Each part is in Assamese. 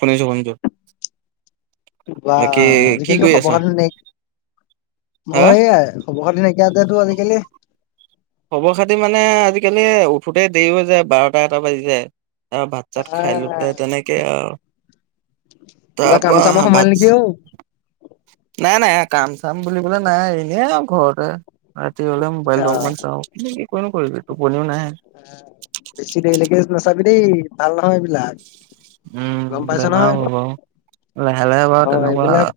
শুনিছোঁ, শুনিছোঁ। বা আজিকালো খবাত হা মই এ কবখত নাইকিয়া যে তোৰ আজিকালি খবৰ খাতি মানে আজিকালি উঠোতেই দেৰি হৈ যায় বাৰটা এটা বাজি যায়। আৰু ভাত, চাত খাইলৈ আহ তেনেকে আৰু। কিবা কাম তাপা চামত সোমাল ভাতচ। নেকি অ নাই, নাই। কাম চাম বুলিবলে নাই এনেই আৰু ঘৰতে ৰাতি হলে মোবাইলটো আহ অকমান চাওঁ কিন্তু কি কৰিনো কৰিবি টোপনিও নাহে বেছি দেৰিলেকে নাচাবি দেই। ভাল নহয়, এইবিলাক। গম উম পাইছ নহয় বেমাৰ হ'ব লাহে লাহে অ বাৰু তেনেকুৱা। এইবিলাক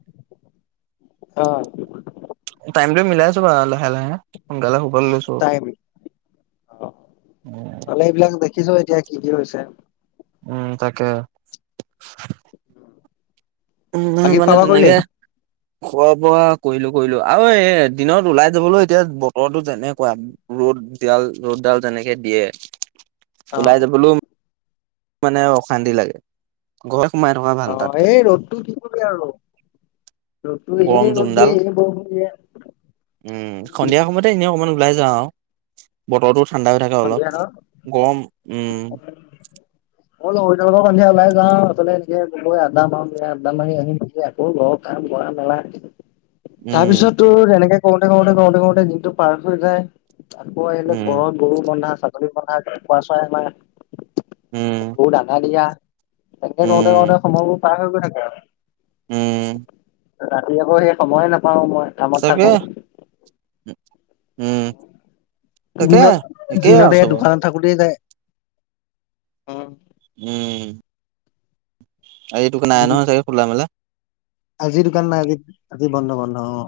অ' টাইমটো মিলাই চবা লাহে লাহে সোনকালে সোবাল লৈছো টাইম দেখিছয়ে এতিয়া কি, কি হৈছে। উম তাকে। উম বাকী মন খোৱা বোৱা কৰিলি তেনেকে। খোৱা বোৱা কৰিলো কৰিলো আৰু এ দিনত ওলাই যাবলৈ এতিয়া বতৰটো যেনেকুৱা ৰ'দ। ডাল ৰ'দ ডাল তেনেকে দিয়ে অ ওলাই যাবলৈও। মানে অশান্তি লাগে গ অ', এই ৰ'দটো কি কবি আৰু। তু গৰম য়ে ৰদ যোনডাল দিয়ে য়ে বৰষুণ দিয়ে। উম, সন্ধিয়া সময়তে এনেই অকণমান ওলাই যাওঁ। বতৰতো ঠাণ্ডা হৈ থাকে অলপ সন্ধিয়া ধৰ গৰম উম। অ লগৰ সন্ধিয়া ওলাই যাওঁ আচলতে এনে গৈ আড্ডা মাৰো দিয়া আড্ডা মাৰি আহিক আকৌ ঘৰত কাম। খোৱা মেলা তাৰ উম পিছত তোৰ এনেকে কৰোতে কৰোতে কৰোতে কৰোতে দিনটো পাৰ হৈ যায় আকৌ আহিলে উম ঘৰত গৰু বন্ধা ছাগলী বন্ধা খোৱা চাই আমাৰ। উম গৰু দানা দিয়া তেনেকে কৰওঁতে উম কৰওঁতে সময়বোৰ পাৰ হৈ গৈ থাকে আৰু। উম ৰাতি আকৌ সে সময়ে নাপাও মই কামত থাকো। তাকেহে দিনত একেই আৰু দিনতে চবৰ দোকানত থাকোতে যায়। উম উম এইটোক নাই নহয় চাগে খুলা মেলা আজিৰ দোকান নাই। আজি, আজি বন্ধ, বন্ধ অ'।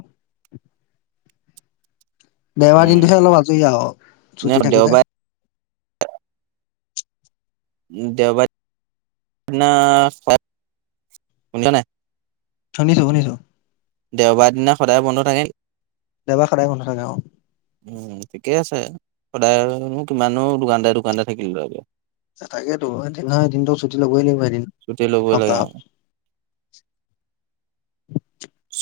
দেওবাৰ উম দিনটোহে অলপ আজৰি আৰু নে ছুটি থাকে যে। দেওবাৰে [inaudible] নাই। শুনিছো শুনিছো দেওবাৰ দিনা সদায় বন্ধ থাকে নেকি? দেওবাৰ সদায় বন্ধ থাকে অ। উম, ঠিকেই আছে। সদায়নো কিমানো দোকানতে, দোকানতে থাকিম [unintelligible] তাকেতো এদিন নহয় এদিনতো ছুটি ল'বই লাগিব এদিন, ছুটি ল'বই লাগে সপ্তাহত। আৰু। [inaudible]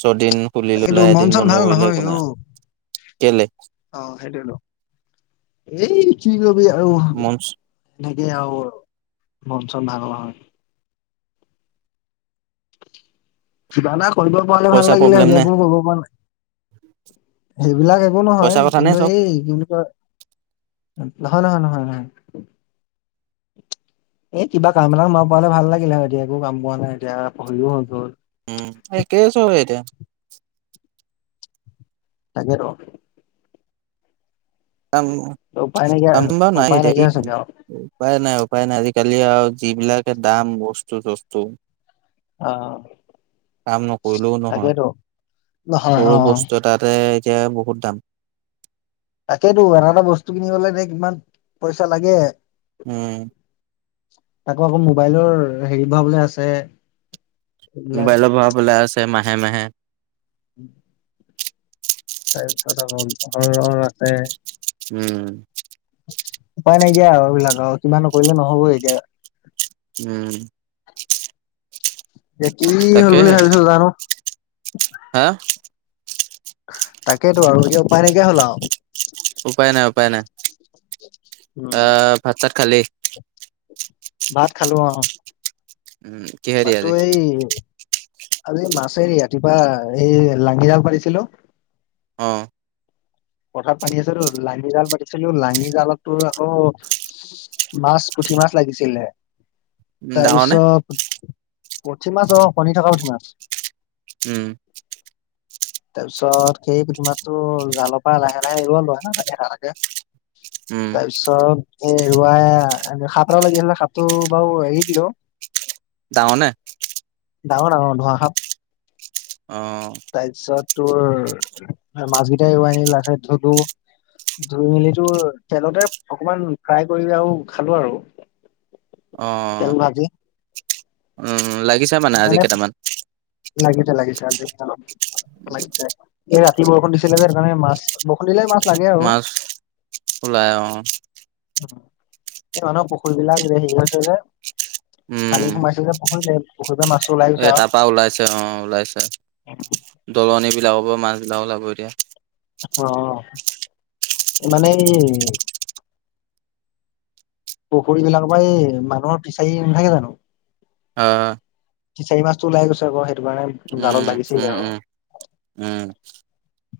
ছদিন খুলি লৈ পেলাই মন এদিন চন বন্ধ ভাল কৰিলে নহয় একো নাই অ'। কেলে অ 'সেইটোৱেটো এই কি কবি আৰু মন এ আৰু মন চন ভাল নহয় কিবা এটা কৰিব পৰালে ভাল পইচা লাগিলে প্ৰব্লেম হেৰি নে একো কৰিব পৰা নাই। সেইবিলাক একো পইচা নহয় কথা নে কিন্তু চব এই কি বুলি কয় ন নহয় নহয় নহয় নহয়। এ কিবা কাম এটা সোমাব পাৰিলে ভাল লাগিলে হয় দিয়া একো কাম বন নাই এতিয়া পঢ়িলিও হৈ গ'ল। উম এই কেইছ হয় এতিয়া? তাগে ৰ কাম, উপায় নাইকিয়া কামটো নাই উপায় এতিয়া নাইকিয়া কি হৈছেগে আৰু উপায় নাই উপায় নাই আজি কালিয়াও যিবিলাকে দাম বস্তু চস্তু। অ। কাম নকৰিলেও নহয় তাকেতো নহয় সৰু অ বস্তু এটাতে তিয়া বহুত দাম। তাকেটো আধা আধা বস্তু কিনিবলৈ এ কিমান পইচা লাগে। উম আকৌ আকৌ মোবাইলৰ হেৰি ভৰাবলে আছে। এইবিলাক মোবাইলত ভৰাবলে আছে মাহে মাহে। উম। তাইৰ পিছত আকৌ [unintelligible] আছে। উম। এয়া আৰু এইবিলাক আৰু কিবা নকৰিলে নহ'ব এতিয়া। উম। এতি কি হ'ল বুলি তাকেহে ভাবিছো জানোঁ হা তাকেইতো আৰু এতিয়া উপায় নাইকিয়া হল আৰু উপায় নাই উপায় নাই, উম আহ ভাতা চাত কালি ভাত খালোঁ অহ কিহেদি ভাতটো আজি এই, আজি মাছ- আছে ৰাতিপুৱা এই, লাঙিৰাল পাতিছিলোঁ। অহ পথাৰত পানি আছেতো, লাহি জাল পাতিছিলোঁ, লাহি জালত তোৰ আকৌ মাছ পুঠি মাছ লাগিছিলে উম ডাঙৰ নে তাৰপিছত পুঠি মাছ অ কণী থকা পুঠি মাছ। উম তাৰপিছত সেই পুঠি মাছটো জালৰ পৰা লাহে লাহে আহিব, লয়ে এটা‌ এটাকে উম তাৰপিছত এই এৰুৱাই সাপ এটাও লাগি‌ আছিলে, সাপটো বাৰু এৰি দিলোঁ। ডাঙৰনে ডাঙৰ ডাঙৰ ধুৱা সাপ অ তাৰপিছত তোৰ, মাছ কেইটা এৰোৱাই আনিলোঁ তাৰ পিছত তোৰ ধুই মেলি তোৰ তেলতে অকমান ফ্ৰাই কৰিলোঁ আৰু খালো আৰু তেল অঁ ভাজি মানে, লাগিদে লাগি‌ থাক এই ৰাতি বৰষুণ দিছিলে যে, সেকাৰণে মাছ, বৰষুণ দিলে মাছ লাগে আৰু মাছ ওলাই অহ এই মানুহ পুখুৰী বিলাক হেৰি‌ হৈছে যে উম পানী চোমাইছে যে পুখুৰী-পুখুৰীতে মাছো ওলাই গৈছে এ তাৰপা আৰু। অ দলন বিলাকৰ পৰা মাছবিলাকও লাগিব এতিয়া। অ, মানে ই পুখুৰীবলাকৰ পৰা এই মানুহৰ পিচাৰি নাথাকে জানো। অহ', ফিচাৰীৰ মাছটো ওলাই গৈছে আকৌ সেইটো কাৰণে উম জালত উম লাগিচিলে উম আৰু উম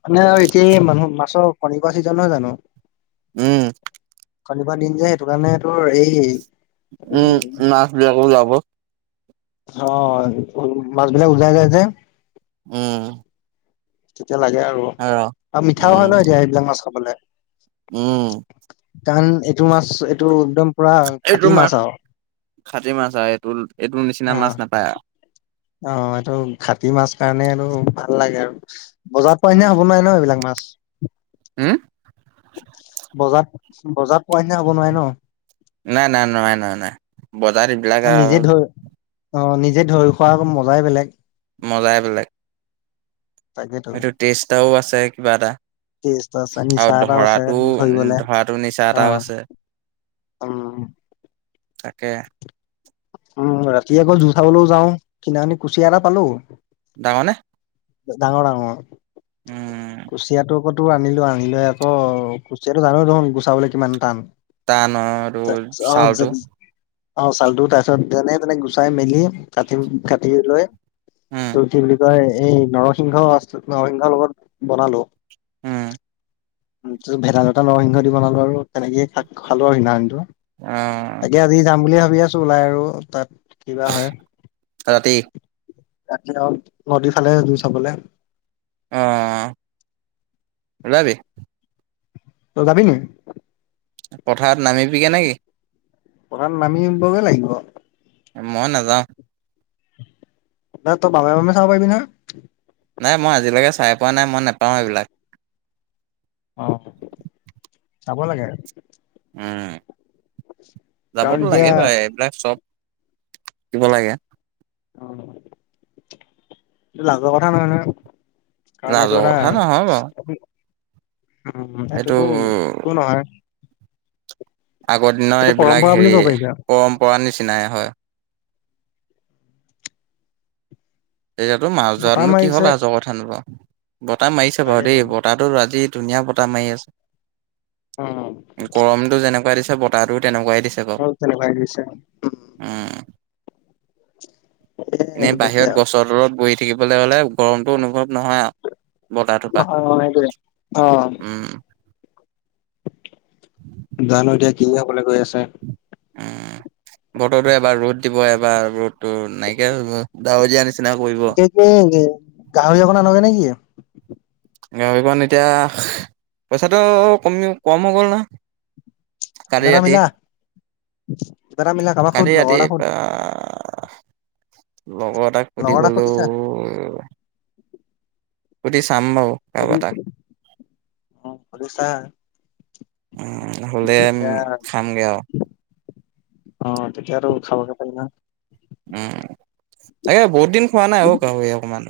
মানে আৰু এতিয়া এই মানুহ মাছৰ কণী পৰা ছিজন নহয় জানো? উম। কণী পৰা দিন যে, সেইটো কাৰণে তোৰ এই উম নাচবিলাকো যাব। অ, মাজবোৰে উলাই যাইজে উম। এতিয়া লাগে আৰু আৰু মিঠাও উম হয় ন এতিয়া এইবিলাক মাছ খাবলৈ। উম কাৰণ এইটো মাছ এইটো একদম পুৰা এইটো খাটি মাছ আৰু খাতি মাছ আৰু এইটো এইটোৰ অ নিচিনা মাছ নাপায় আৰু। অ, এইটো খাটি মাছ কাৰণে এইটো ভাল লাগে আৰু। বজাৰৰ পৰা এনে হ'ব নোৱাৰে ন এইবিলাক মাছ। উম বজাৰ বজাৰ পোৱা নাই হ'ব নোৱাই ন। নাই নাই নোৱাৰে নোৱাৰে নাই বজাৰত এইবিলাক আৰু অ'নিজে ধৰি খোৱা মজাই বেলেগ। মজাই বেলেগ। তাকেতো সেটো টেষ্ট এটাও আছে কিবা এটা। টেষ্ট আছে নিচা আৰু এটাও আছে ধৰাটো ধৰিবলে ধৰাটো নিচা অ এটাও আছে। উম। কে উম ৰাতি আকৌ জো চাবলৈও যাওঁ সিদনাখনি কুচিয়া এটা পালো। ডাঙৰ নে ডাঙৰ ডাঙৰ। উম। কুচিয়াটো আকতো আনিলো আনিলো আকৌ কুচিয়াতো জানই দেখোন গুচাবলৈ কিমান টান। তান আৰু এইটো চালটো। অ'চালটো তাৰপিছত যেনে তেনে গুচাই মেলি কাটি কাটি লৈ। উম তোৰ কি বুলি কয় এই নৰসিংহ আ নৰসিংহৰ লগত বনালো। উম। ছ ভেদাইলতা নৰসিংহ দি বনালো আৰু তেনেকে খা খালো আৰু সিদনাৰটো। অ তাকে আজি যাম বুলিয়ে ভাবি আছো ওলাই আৰু তাত। কিবা হয়। ৰাতি ৰাতি অ নদী ফালে জোই চাবলে। অহ' ওলাবি। তই যাবি নি। পথাৰত নামিবিগে নেকি? প্ৰথম নামিবগে লাগিব। মই নাযাওঁ। নহয় তই বাবাই মামি চাব পাৰবি নহয়। নাই মই আজিলৈকে চাই পোৱা নাই মই নোপাওঁ এইবিলাক। অ, চাব লাগে। উম, কাৰণ যাবতো এতিয়া লাগে বাৰু এইবিলাক চব কিবা লাগে। অ, লাজৰ কথা নহয় নহয়। কাৰণ এইটো লাজৰ না কথা নহয় বাৰু উম, এইটোতো এইটো টো নহয়। আগৰ দিনৰ এইটো এইবিলাক পৰম্পৰা বুলি হেৰি ক'ব পাৰিবি আৰু পৰম্পৰা নিচিনাই হয়। এতিয়াতো মাছ বতাহ ধৰাটোনো কিহৰ মাৰিছে লাজৰ কথা নো বাৰু। বতাহ মাৰিছে বাৰু তাকেতো দেই বতাহটো আজি ধুনীয়া বতাহ মাৰি আছে। অ গৰমটো যেনেকুৱা দিছে বতাহটো তেনেকুৱাই। দিছেক উম। আৰু তেনেকুৱাই দিছে এ এনে এতিয়া বাহিৰত গছৰ তলত গৈ থাকিবলৈ হ'লে গৰমতটো অনুভৱ নহয় আৰু বতাহটোপা নহয় অ সেইটোৱে অ উম। জানোঁ, এতিয়া কি হ'বলৈ গৈ আছে। উম, বতৰটো এবাৰ ৰ'দ দিব, এবাৰ ৰ'দতটো নাইকিয়া হ'ব, ডাৱৰীয়া নিচিনা। কৰিব। এ কি গাহৰি অকন আনগে নেকি? গাহৰি কণ, এতিয়া পইচাটো কমি কম হৈ গ'ল ন। কালি এটা ৰাতি, মিলা কিবা এটা মিলা কাৰোবাক সুধ কালি লগৰ ৰাতি এটা সুধ আহ। লগৰ এটাক সুধি লগৰ এটা গলোঁ। সুধিছা সুধি চাম বাৰু সুধি কাৰবাৰ এটাক। সুধি চা উম, হ'লে তেতিয়া খামগে আহ। অ, তেতিয়া আৰু খাব খ না। উম, তাকে বহুত দিন খোৱা নাই অ' গাহৰি অকমান।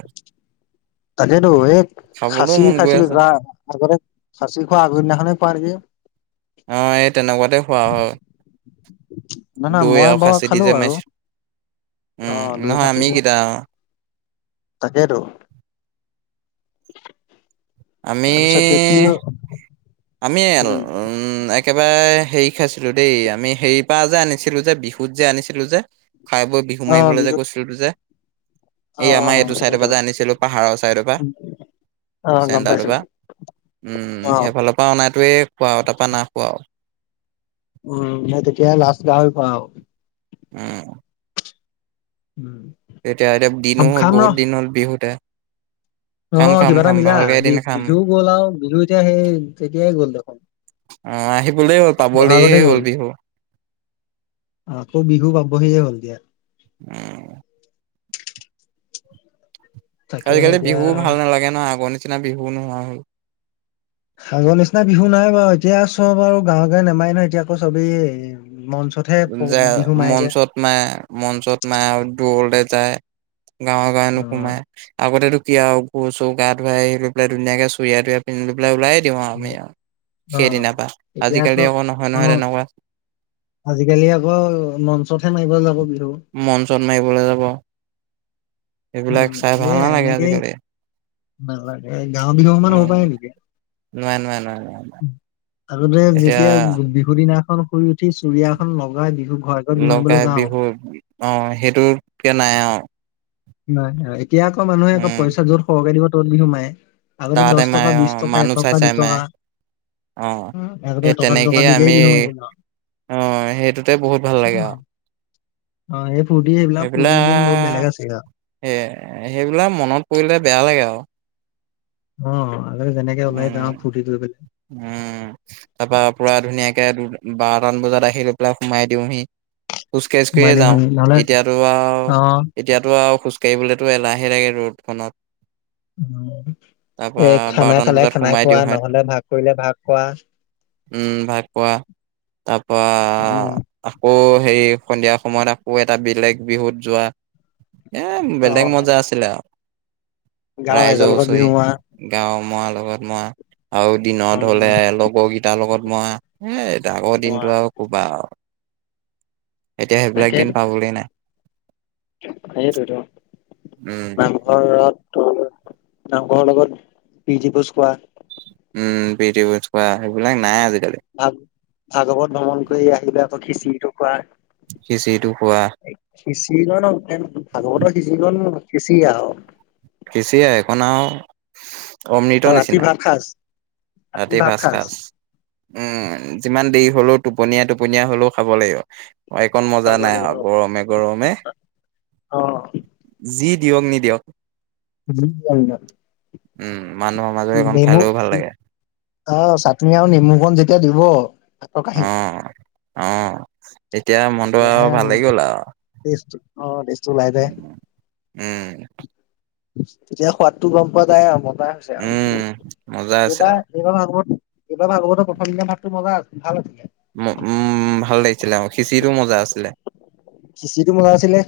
তাকেইেতো এই খাবলৈও খাচী মন গৈ খাইছিলোঁ আছে ধৰা আগতে। সাচি খোৱা আগদিনাখনে খোৱা নেকি। হয়, এই তেনেকুৱাতে খোৱা হয়। নহয় দৈ নহয় মই আৰু বাৰু সাঁচি দি খালো যে আৰু মাৰি অ উম, নহয় আমি কেইটা অ'। টাকে টো। আমি আমি এল উম উম, একেবাৰে এহ, হেৰি খাইছিলোঁ দেই আমি হেৰ পৰা যে আনিছিলোঁ যে বিহুত যে আনিছিলোঁ যে। খাই বৈ বিহু অ মাৰিবলৈ যে বিহুত গৈছিলোঁ যে। অ এই আমাৰ এইটো চাইড পৰা সেইটো যে আনিছিলোঁ, পাহাৰৰ চাইডৰ পৰা। অ গম চেন্তাৰটো পাইছো পাৰ অ উম, সেইফালৰ পৰা অননাটোৱে খোৱা, তাৰপৰা নাইখোৱা। উম ম তেতিয়া লাষ্ট গাৱে পা উম। এতিয়া এতিয়া দিনো উম হ'ল খাম বহুত ৰ দিন হ'ল বিহুতে খাম অ' খাম কিবা এটা খাম মিলা ভালকে এদিন খাম বিজু গ'ল আৰু বিজু এতিয়া সেই তেতিয়াই গ'ল দেখোন আহ আহিবলৈ হ'ল পাবলৈহে বহাগতে হ'ল গ'ল বিহু আকৌ বিহু পাবহিয়ে হ'ল। দিয়া উম তাকেহে আজিকালি বিহুও এতিয়া ভাল নালাগে ন আগৰ নিচিনা বিহু নোহোৱা হ'ল আগৰ নিচিনা বিহু নাই বাৰু এতিয়া চব আৰু গাঁৱে গাঁৱে নেমাই নহয় এতিয়া আকৌ চবেই মঞ্চতহে প- যে বিহু মাৰেগে মঞ্চত মায় মঞ্চত মায় দৌৰলে যায় গাঁৱে গাঁৱে অ নোসোমায় আগতে টো কিয়া হওক গু চওক গা ধুৱাই আহিল পেলাইুনীয়াক চুয়া তুই পন্ধ ল পেলাই লাই। দি আৰু আমি আৰু অ সেইদিনা প আজিকালি আকৌ নহয় অ নহয় তেনেকুৱা আজিকালি আকৌ মঞ্চত হে মাৰিব যাব বিহু মঞ্চত মাৰিবলৈ যাব। উম, এইবিলাক চাই উন্নইউচ নীৰা ভাল নব্বৈ এনেকে য়া নালাগে এনেকে। আজিকালি নালাগে গাওৰ বিহু মান হ'ব পাৰে নেকি? নাই-নাই-নাই। আগতে যেতিয়া বিহু দিনাখন শুই উঠি চুৰিয়াখন লগাই দি লগাই বিহু আহ সেইটোকে নাই আৰু। হয় হয় এতিয়া আকৌ মানুহে আকৌ উম পইচা য'ত সৰহকে দিব ত'ত বিহু মায়ে। আগতে তাতে দশ টকা মাৰে বি অ টকা মানুহ চাই এটকা দু চাই মাৰে টকা অ আগতে সেই টকা দু টকা তেনেকেই দিলেই আমি বি সিব ন অ' সেইটোতে বহুত ভাল লাগে আৰু অ' এই ফূৰ্তি এইবিলাক ফূৰ্তিৰ দিন বহুত সেইবিলাক বেলেগ আছে এ সেইবিলাক মনত পৰিলে বেয়া লাগে আৰু উ উম উম তাৰ পৰা ধুনীয়াকে বাৰটান বজাত আহি লৈ পেলাই সোমাই দিওঁহি খোজকাঢ়জ সোমাই কাঢ়িয়ে যাওঁ দিওঁহি নহ'লে এতিয়াতো আৰু অ', এতিয়াতো আৰু খোজ গ়লেতো এলাহে লাগে ৰ'দখনত তাৰপা এ খানা বাৰটামান খালে বজাত খানা সোমাই খোৱা দিওঁ হাত নহলে ভাগ কৰিলে ভাগ খোৱা। উম ভাগ খোৱা তাৰ পৰাৰা উম, আকৌ হেৰি সন্ধিয়া সময়ত আকৌ এটা বেলেগ বিহুত যোৱা এ বেলেগ অ', মজা আছিলে আৰু গাঁৱৰ ৰাইজৰ লগত ওচৰি বিহু মৰা গাঁও মাৰ লগত মই আৰু দিনত হলে উম। লগৰকেইটাৰ লগত মই এ আগৰ দিনটো আৰু কোবা আৰু এতিয়া সেইবিলাক দিন পাবলৈ নাই সেইটোতো উম নামঘৰত নামঘৰৰ লগত বিজিভোজ খোৱা উম বিট পঠোৱা সেইবিলাক নাই আজি ভাগ ভাগৱত ভ্ৰমণ কৰি আহিলে আকৌ খিচিৰিটো খোৱাৰ সিচিটো কোৱা সিঁচিৰিজন ভাগৱতৰ সিঁচিৰিজন সিঁচি আহ খিচিৰি একোন আৰু অমৃত আৰু ৰাতি নিচিনা ভাত সাজ ৰাতি ভাত খাজ উম যিমান দেৰি হলেও টোপনীয়া টোপনীয়া হলেও খাব লাগিব অ' এইকণ মজা খাব নাই লাগিব আৰু গৰমে গৰমে অ। যি দিয়ক নিদিয়ক বি ন উম উ নেমু আহ চাটনি আৰু নেমু কন যেতিয়া দিব কাহ অ', অ' এতিয়া মনটো তেতিয়াহে আৰু ভাল লাগি গ'ল আৰু টেষ্ট অ টেষ্টটো ওলাই উ যায় উম তেতিয়া সোৱাদটো গম পোৱা যায় আৰু মতা হৈছে উম। আৰু মজা আছে এইবাৰ আৰু এইবাৰ ভাগত এইবাৰ ভাগৱতৰ প্ৰথম দা মাততো মজা আছিল ভাল আছিলে উ উম ভাল লাগিছিলে অ' সিঁচিৰো মজা আছিলে সিচিটো মজা আছিলে